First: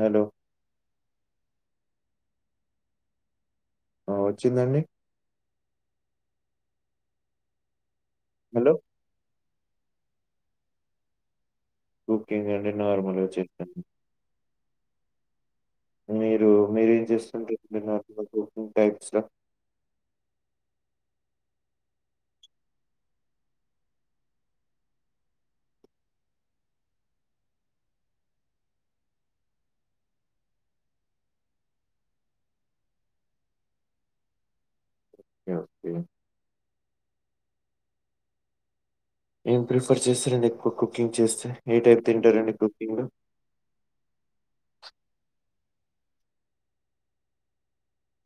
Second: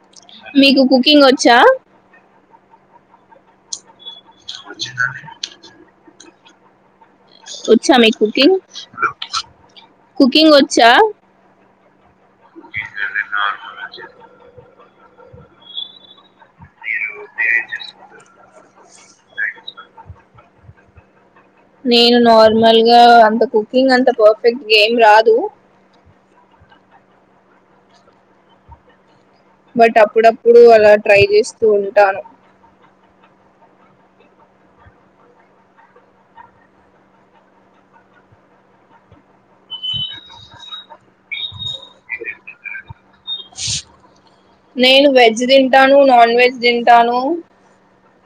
Hello మీకు cooking వచ్చ్ చా. ఆ! వచ్చిందండి. చిన్నడించ్. వచ్చా మీకు. కుకింగ్. హలో! కుకింగ్ వచ్చా. కుకింగ్ అంటే నార్మల్గా చేతాను. మీరు మీరేం చేస్కొని తింటుంటారు కుకింగ్ టైప్స్ లా నేను నార్మల్ గా అంత కుకింగ్ అంత పర్ఫెక్ట్ ఏమ్ రాదు బట్ అప్పుడప్పుడు అలా ట్రై చేస్తూ ఉంటాను ఓకే ఓకే ఏం ప్రిఫర్ చేస్తారండి ఎక్కువ కుకింగ్ చేస్తే ఏ టైప్ తింటారండి కుకింగ్ నేను వెజ్ తింటాను నాన్ వెజ్ తింటాను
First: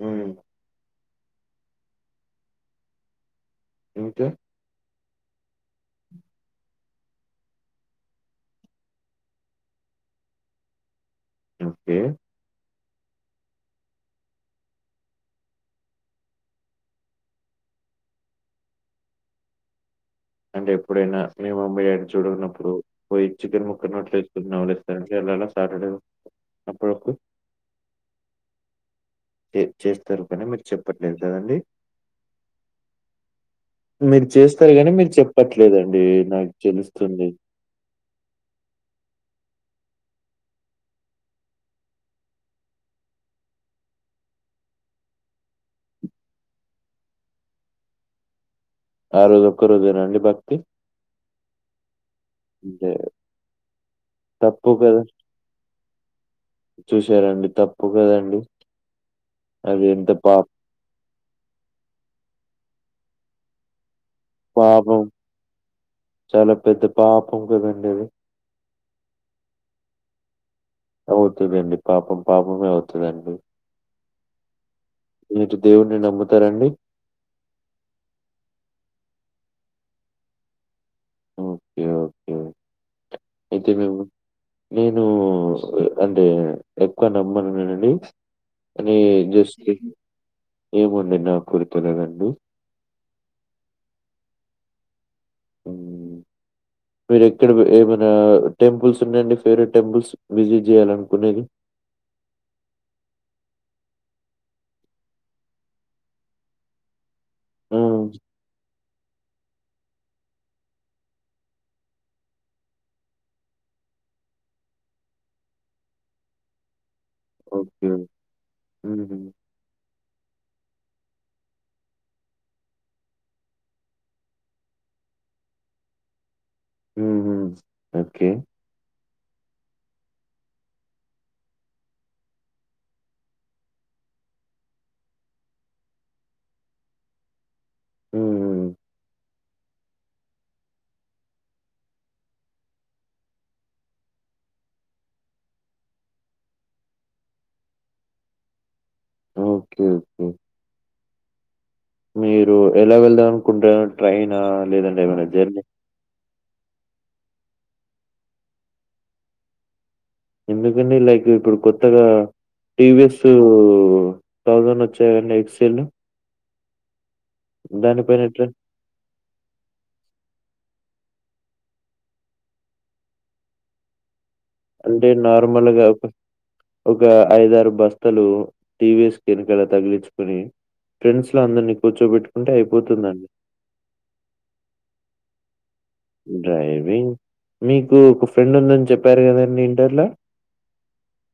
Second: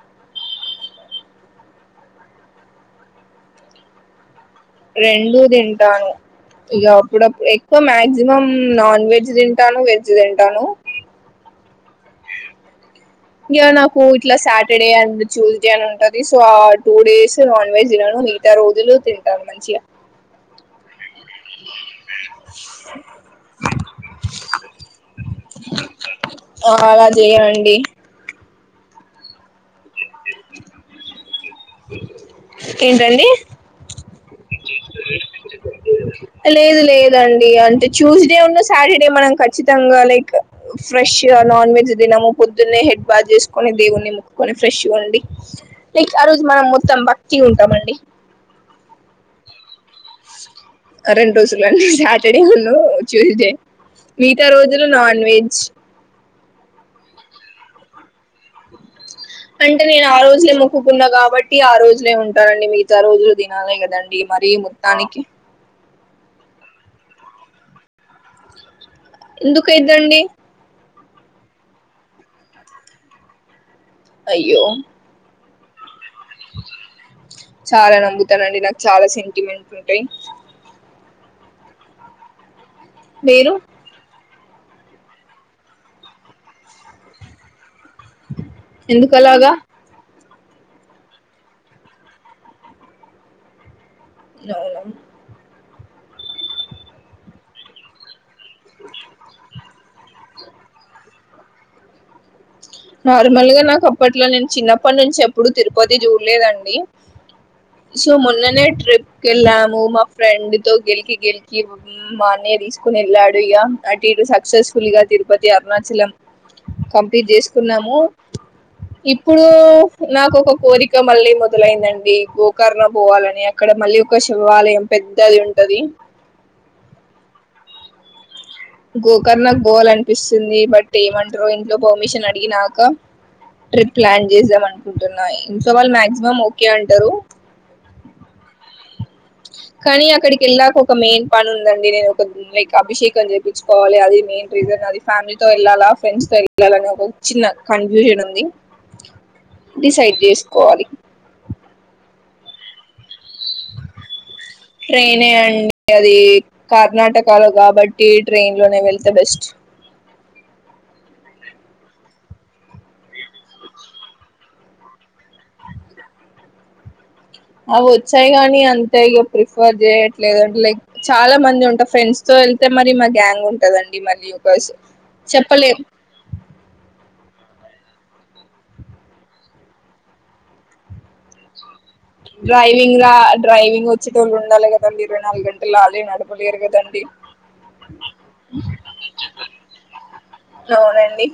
హుమ్ ఇంక రెండు తింటాను ఇగ ఇప్పుడు ఎక్కువ మాక్సిమం నాన్ వెజ్ తింటాను వెజ్ తింటాను ఓకే ఇంకా నాకు ఇట్లా సాటర్డే అండ్ ట్యూస్డే అని ఉంటది సో ఆ టూ డేస్ నాన్ వెజ్ తినను మిగతా రోజులు తింటాను మంచిగా అంటే ఎప్పుడైనా మీ మమ్మీ డాడీ చూడనప్పుడు పోయి చికెన్ ముక్క నోట్లు వేసుకుంట నవలేస్తర సటర్డే ఆ, అలా అప్పుడప్పుడు చేయండి చె చె చేస్తరు కానీ మీరు చెప్పట్లేదు కదండి ఏంటండి మీరు చేస్ తరు గానీ మీరు చెప్ లేదు లేదండి అంటే ట్యూస్డే ఉన్న సాటర్డే మనం క ఖచ్చితంగా లైక్ ఫ్రెష్ గా నాన్ వెజ్ తినము పొద్దున్నే హెడ్ బాత్ చేసుకొని దేవుణ్ణి ముక్కుకొని ఫ్రెష్గా ఉండి లైక్ ఆ రోజు మనం మొత్తం భక్తిగ్ ఉంటమండి ఆ రోజు ఒక్క రోజేన అండి భక్తి రెండు రోజులండి సాటర్డే నూ అంటే ట్యూస్డే మిగతా తప్పు రోజులు కదా! నాన్ వెజ్ ఉగాది అండి అంటే నేను ఆ రోజులే మొక్కుకున్నా కాబట్టి ఆ రోజులే వుంటానండి అంటే మిగతా రోజులు దినాలే కదండి ఇ మరీ పాపం. మొత్తానికి చాలా పెద్ద పాపం కదండి అది ఎందుకైద్దండి అవుతదండి పాపం పాపమే అవుతదండి అయ్యో ఇటు దేవుని నమ్ముతు చాలా నమ్ముతానండి నాకు చాలా సెంటిమెంట్ ఉంటయ్ ఓకే ఓకే మీరు అయితే మేము నేను అంటే ఎక్కువ నమ్మను నేనండి అదీ ఎందుకలాగా జస్కి ఏముంది న కొరికలేనండి న ఊమ్ మీరు ఎక్కడ ప ఏమనా టెంపుల్స్ ఉన్నాయండి ఫేవరేట్ టెంపుల్స్ విజిట్ చేయాలనుకునేది నార్మల్గా నాకు అప్పట్లో నేను చిన్నప్పటి నుంచి ఎప్పుడు తిరుపతి జూడలేదండి. ఆ! సో మొన్ననే ట్రిప్ కెళ్ళాము మా ఫ్రెండ్ తో గెలికి గెలికి మా అన్నయ తీసుకొని ఎళ్ళాడు ఇగ, అటు ఇటు సక్సెస్ఫుల్ గా తిరుపతి, అరుణాచలం కంప్లీట్ జే. ఓకే. కున్నాము హుహు. ఇప్పుడు నాకు ఒక కోరిక మళ్ళీ మొదలైందండి. గోకర్ణ పోవాలని అక్కడ మళ్ళీ ఒక శివాలయం పెద్దది ఉంటది. హుహు. ఓకే గోకర్ణకు బోవాలనిపిస్తుంది, బట్ ఏమంటారో ఇంట్లో పర్మిషన్ అడిగినక ట్రిప్ ప్లాన్ చేసాం అనుకుంటున్నా ఇంట్లో వాళ్ళు మాక్సిమం ఓకే అంటరు. హ్మ్. కానీ అక్కడికి వెళ్ళాకా ఒక మెయిన్ పని ఉందండి. నేను ఒక లైక్ అభిషేకం జెపించుకోవాలి అది మెయిన్ రీజన్ అది, ఫ్యామిలీతో ఎళ్ళాలా, ఫ్రెండ్స్ తో ఎళ్ళాలా, అనే ఒక చిన్న కన్ఫ్యూజన్ ఉంది. ఓకే. Decide okay. జేస్ కోవాలి ఓ ఎలా వెళ్దాం కుంటే ట్రైనా లేదంటే ఏమైనా ట్రైనే జర్నీ అండి అది కర్ణాటకలో కాబట్టి ట్రైన్ లోనే వెళ్తే బెస్ట్ ఎందుకని లైక్ ఇప్పుడు కొత్తగా టీవిఎస్ థౌసండ్ వచ్చాయ్ అండి ఎక్సెల్ అవి ఒచ్చాయి గానీ అంతే ఇక ప్రిఫర్ చేయట్లేదు అంటే లైక్ చాలా మంది ఉంటారు ఫ్రెండ్స్ తో వెళ్తే మరి మా గ్యాంగ్ ఉంటదండి మళ్ళీ ఒ అంటే నార్మల్ గా ఒక ఒక ఐదరు బస్తలు టీవిస్ ఎనకలా తగిలించుకుని ఫ్రెండ్స్ లో అందర్ని డ్రైవింగ్ రా డ్రైవింగ్ ఒచ్చేటోళ్ళు ఉండాలి కదండి ఇరవై నాలుగు గం డ్రైవింగ్ మీకూ ఒక ఫ్రెండ్ ఉందని చెప్పారు కదండి ఇంటర్లో అవునండి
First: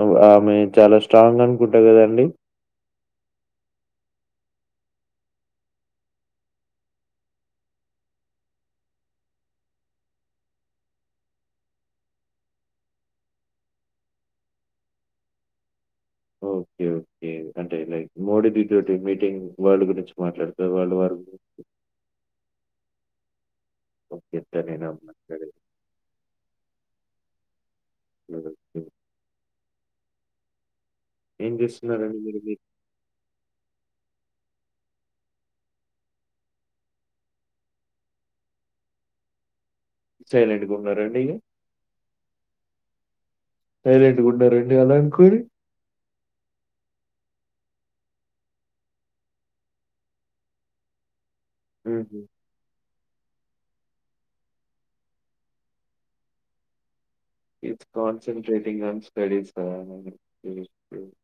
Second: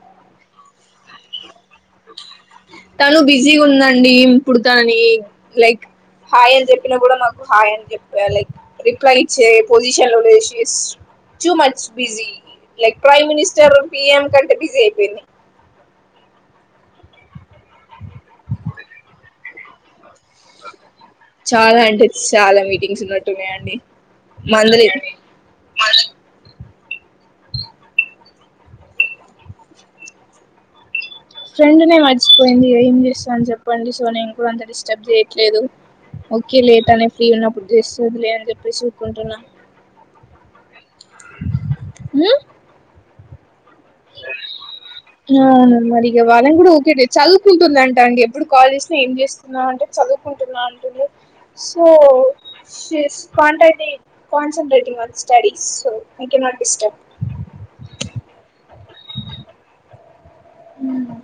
అవ్ ఆప్ మీర్ చాలా స్ట్రాంగ్ అన్ తను బిజీగ ఉందండీ ఇప్పుడు తన్ [unintelligible] లైక్ హాయ్ అని చెప్పినా కూడా నాకు హాయ్ అని చెప్పలె రిప్లై ఇచ్చే పొజిషన్ లో she's too much busy like prime minister PM కంటే బిజీ అయిపోయింది. మోడీ దిదోటీ మీటింగ్ వల్డ్ గురించ్ చాలా అంటే చాలా మీటింగ్ పూసినట్టు మే యండీ ఒకే తనేనా మాట్లాడేది [inaudible] ఏం ఫ్రెండ్ నే చేస్తున్నారండి మీరు? మీరు మర్చిపోయింది ఏం జెస్తాం చెప్ చెప్పండి సో నేను కూడా అంత డిస్టర్బ్ చేయట్లేదు ఒకే లేట్ అనే ఫ్రీ ఉన్నప్పుడు చేస్తుంది లే అని చెప్పేసి ఊకుంటున్నా సైలెంట్ గా ఉన్నారండీ ఉహ్ సైలెంట్ గా ఉన్నారన్ ఆ మరి ఇగా వాళ్ళను కూడా ఒకే చదువుకుంటుంది అంట అండీ ఎప్పుడు కాల్ చేసినా ఏం చేస్తున్నా అంటే చదువుకుంటున్నా అంటుంది సో హుహు. శే స్ quantity concentrate your studies so I cannot disturb it's concentrating on స్టడీసా హు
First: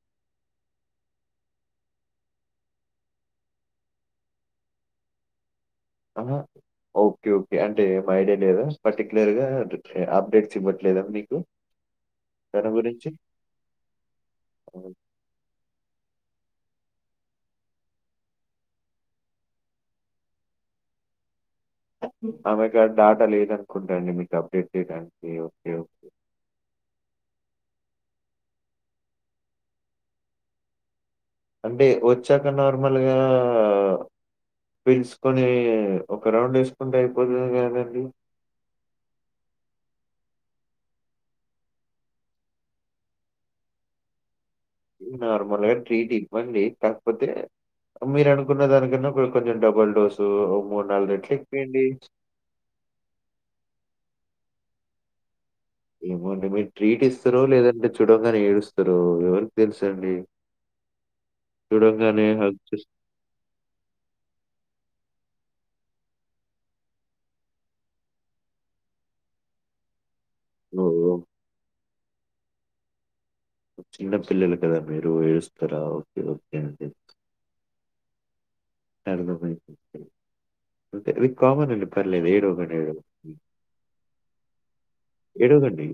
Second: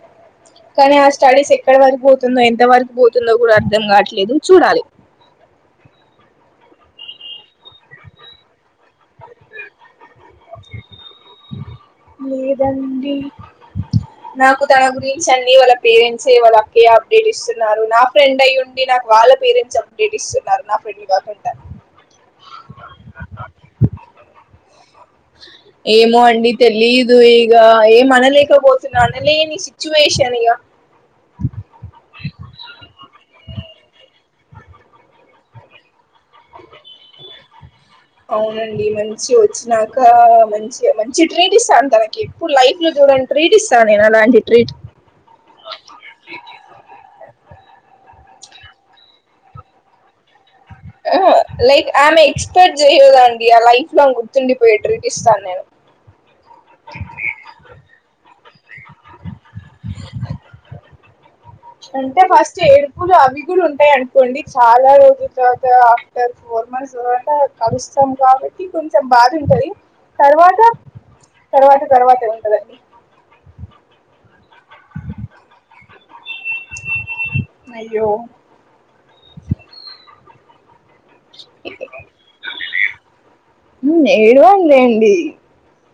కానీ ఆ స్టడీస్ ఎక్కడ వరకు పోతుందో ఎంత వరకు పోతుందో కూడా అర్థం కాట్లేదు చూడాలి అన్నా ఒకే ఒకే అంటే ఏం ఐడియా లేదు పర్టికులర్ గా అప్డేట్స్ ఇవ్వట్లేదా మీకూ లేదండి నాకు తన గురించి అన్నీ వాళ్ళ పేరెంట్సే వల ఏ అప్డేట్ ఇస్తున్నారు నా ఫ్రెండ్ అయ్యి ఉండి నాకు వాళ్ళ పేరెంట్స్ అప్డేట్ ఇస్తున్నారు నా ఫ్రెండ్ ఆమె కాడ డాటా లేద అనుకుంటా అండీ మీకు అప్డేట్ చేయడానికి ఒకే ఒకే ఏమో అండి తెలీదు ఇగా ఏం అనలేకపోతున్నా అనలేని సిచ్యువేషన్ ఇగ అంటే ఒచ్చాక నార్మల్ గా ఆ పిలుసుకొనీ ఒక రౌండ్ ఎసుకుంటే అయిపోతుంది కాదండీ ఇంకా మంచి మంచి ట్రీట్ ఇస్తాను తనకీ ఎప్పుడు లైఫ్ లో చూడనికి ట్రీట్ ఇస్తాను నేను అలాంటి ట్రీట్ నార్మల్గా ట్రీట్ ఇవ్వండి కాకపోతే మీరు అనుకున్న దానికన్నా కూడా కొంచెం డబల్ డోసూ ఆ లైక్ ఆమె ఎక్సపెక్ట్ చేయు దానికీ లైఫ్ లాంగ్ గుర్తుండిపోయే ట్రీట్ ఇస్తాను నేను ఏమంటే మీరు ట్రీట్ ఇస్తరో లేదంటే చూడంగానే ఏడుస్తరో ఎవరికి తెలుసండీ అంటే ఫస్ట్ ఎడుపులు అవి కూడా ఉంటాయి అనుకోండి చాలా రోజులు తర్వాత ఆఫ్టర్ ఫోర్ మంత్స్ తర్వాత కలుస్తం కాబట్టి కొంచెం బాధ ఉంటది తర్వాత చేస్తారో తర్వాత తర్వాత ఉంటదండి చిన్న పిల్లలు కదా మీరు ఏడుస్తారా? ఓకే అండి అయ్యో అ అది కామన్ అ పర్లేదు ఏడవకండి ఉమ్ ఏడవకండి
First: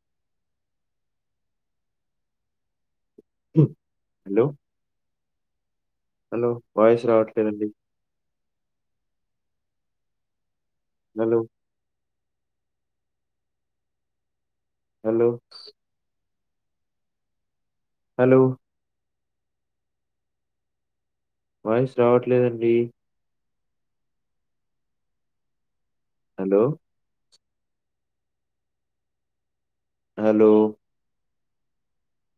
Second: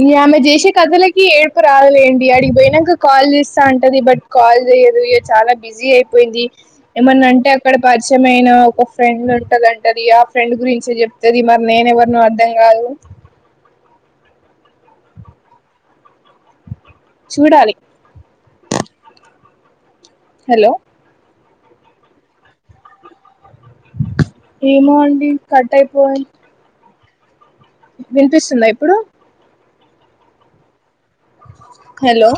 ఇంగ ఆమె చేసే కథలకి ఏడుపు రాదులేండి అడిపోయినక కాల్ చేస్తా అంటది బట్ హలో! కాల్ చేయదు చాలా బిజీ అయిపోయింది హలో వాయిస్ ఏమన్నా అంటే రావట్లేదండి. అక్కడ పరిచయం అయినా ఒక ఫ్రెండ్ ఉంటదంటది ఆ ఫ్రెండ్ గురి తది హలో చెప్తది మారి నేనెవరు దం గాదు హలో చూడాలి హలో హలో వాయిస్ రావట్లేదండి ఏమో అండి క టై పోయిన్ హలో వినిపిస్తుందా ఇప్పుడు హలో హలో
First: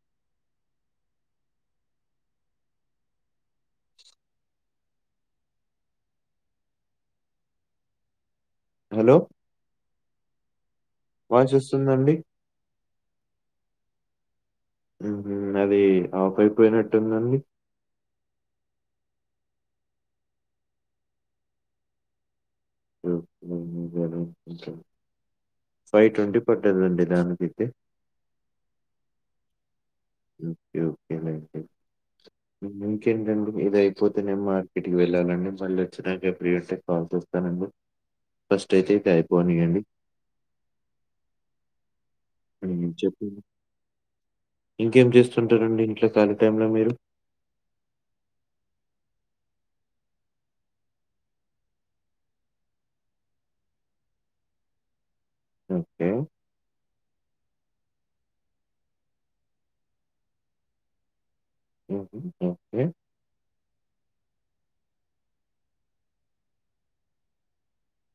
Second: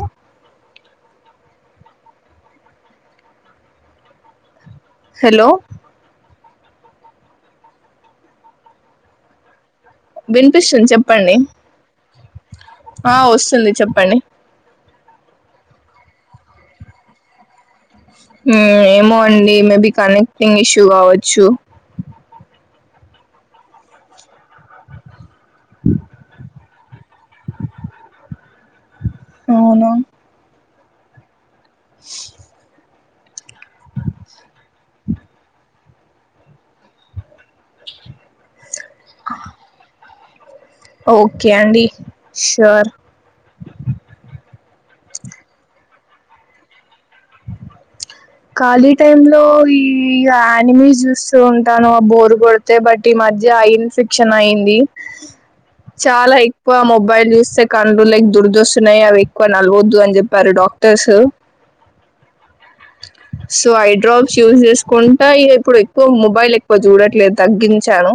హలో హలో విన్పిస్న్ స వాయిస్ వస్సుదండి ఆ వస్తుంది చెప్పండి ఉ అది ఆఫ్ అయిపోయినట్టుందండి ఉ ఏమో అండి మేబి కనెక్టింగ్ ఇష్యూ కావచ్చు. అ [unintelligible] ఫైవ్ ట్వంటీ ప [unintelligible] నండి దానికైతే అవున ఒక్కే ఒక్కే లేండి [unintelligible] కేంటండి ఇదయిపోతే నేను మార్కెట్కి వెళ్ళలండి మళ్ళీ [unintelligible] క్రియేటర్స్ ట్రాన్స్పోర్ట్ రానండి ఫస్ట్ అయితే ఇతైపోనియండి. ఓకే అండి షూర్ హ్మ్ చెపు ఇంకేం చేస్తుంటారండి ఇంట్లో కాలి టైంలో మీరు ఖాళీ టైంలో ఈ గా అనిమిస్ చూస్తూ ఉంటాను. ఆ బోరు కొడితే, బట్ ఈ మధ్య ఐ ఇన్ఫెక్షన్ అయింది. ఓకే. చాలా ఎక్కువ మొబైల్ చూస్తే కండ్లు లైక్ దురదొస్తున్నాయి. అవేక్కువ నలవద్దు అని చెప్పారు డాక్టర్స్. [unintelligible] సో ఐడ్రాప్స్ యూస్ చేసుకుంటా, ఇగ ఇప్పుడు ఎక్కువ మొబైల్ ఎక్కువ చూడట్లేదు. తగ్గించాను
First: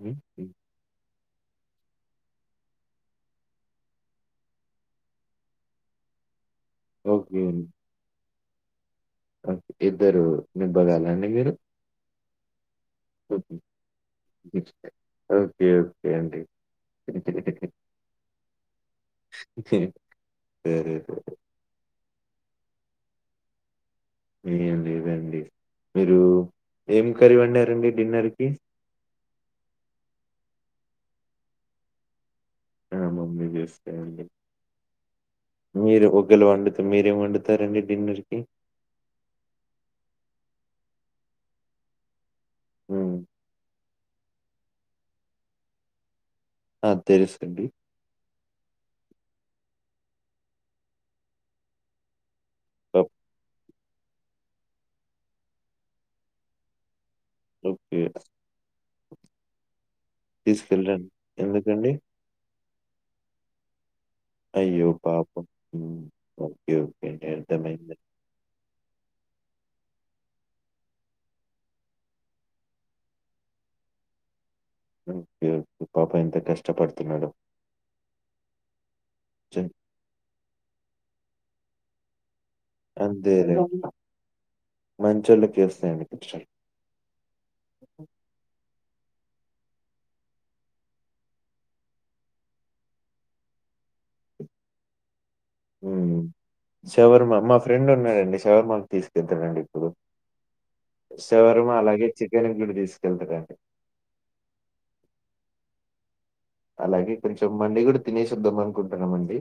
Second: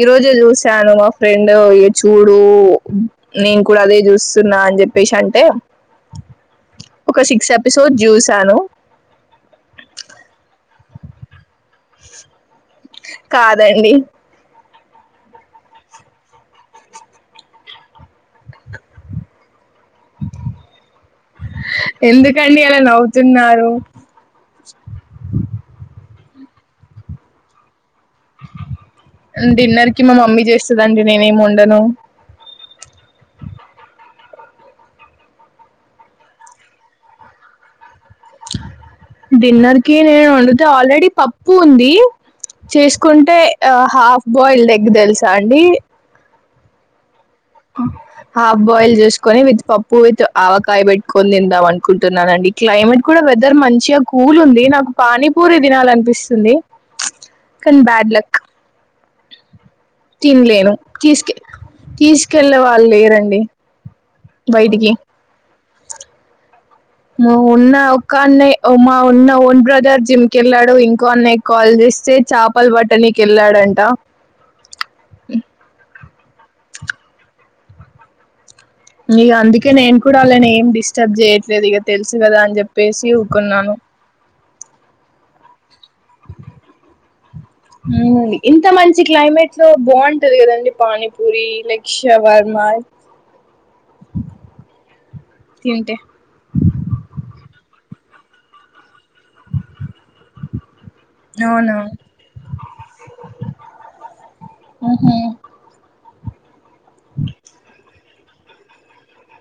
ఈ రోజే చూసాను మా ఫ్రెండ్ ఇ చూడు నేన్ కూడా అదే చూస్తున్నా అని చెప్పేసి అంటే. ఒక ఓకే. సిక్స్ అండి. ఎపిసోడ్ జ్యూస్ చను ఓకే. ఇద్దరు నిబ్బగల్లండి మీరు కాదండి ఓకే ఓకే అండి వేర్ [unintelligible] కండీ అలా నవ్వుతున్నారు ఏంలేదండి మీర్ మీరు ఏం కర్రీ వండరండి డిన్నర్ కి డిన్నర్ కి మా మమ్మీ చేస్తుందండి నేనేఏం బండను ఆ మమ్మీ చూస్తేయండి మీరు ఒకళ వండుత మీరేం వండుతారండి డిన్నర్కి డిన్నర్ కి నేను ఉండి ఆల్రెడీ పప్పు ఉంది హ్మ్. చేసుకుంటే ఆ హాఫ్ బాయిల్డ్ ఎగ్ తెలుసా అండి అ తెలుసుండి హాఫ్ బాయిల్ చేసుకొని విత్ పప్పు విత్ ఆవకాయ పెట్టుకొని తిందాం అనుకుంటున్నానండి క్లమేట్ పప్ కూడా వెదర్ మంత మచ్చగా కూల్ ఉంది నాకు పానీపూరి తినాలనిపిస్తుంది కన్ ఓకే. బ్యాడ్ లక్ తినలేను తీసుకెళ్ళండి. తీసుకె ఎందుకండి? తీసుకెళ్లవ వాళ్ళు లేరండి అయ్యో పాపం ఓ ఉ ఉన్న ఒకాన్న మా ఉన్న ఓన్ బ్రదర్ జిమ్కిెళ్ళాడు ఇంకో అన్న కాల్ చేస్తే చేపలు బట్టనీక వెళ్ళాడంట ఒకే ఒకే పాపం ఎంత కష్టపడుతున్నాడు ఇగ అందుకే చన్ నేను కూడా అలానే ఏం డిస్టర్బ్ చేయ దిగా తెలుసు కదా అని చెప్పి పేసి ఊకునాను మంచళ్ళ కేసు హ ఇంత మంచి మంచి క్లైమేట్ లో బాగుంటది కదండి పానీపూరి లైక్ షవర్మ ఉ తింటే శవర్మా మా ఫ్రెండ్ ఉండండి శవరంకి తీసుకెళ్తానండి ఇప్పుడు శషవర్మా అవునా అలాగే చికెన్ ఇంలో తీసుకెళ్తారండి అలాగే కొచం మడి కుడుతు చద్ద్దం అనుకుంటున్నామండి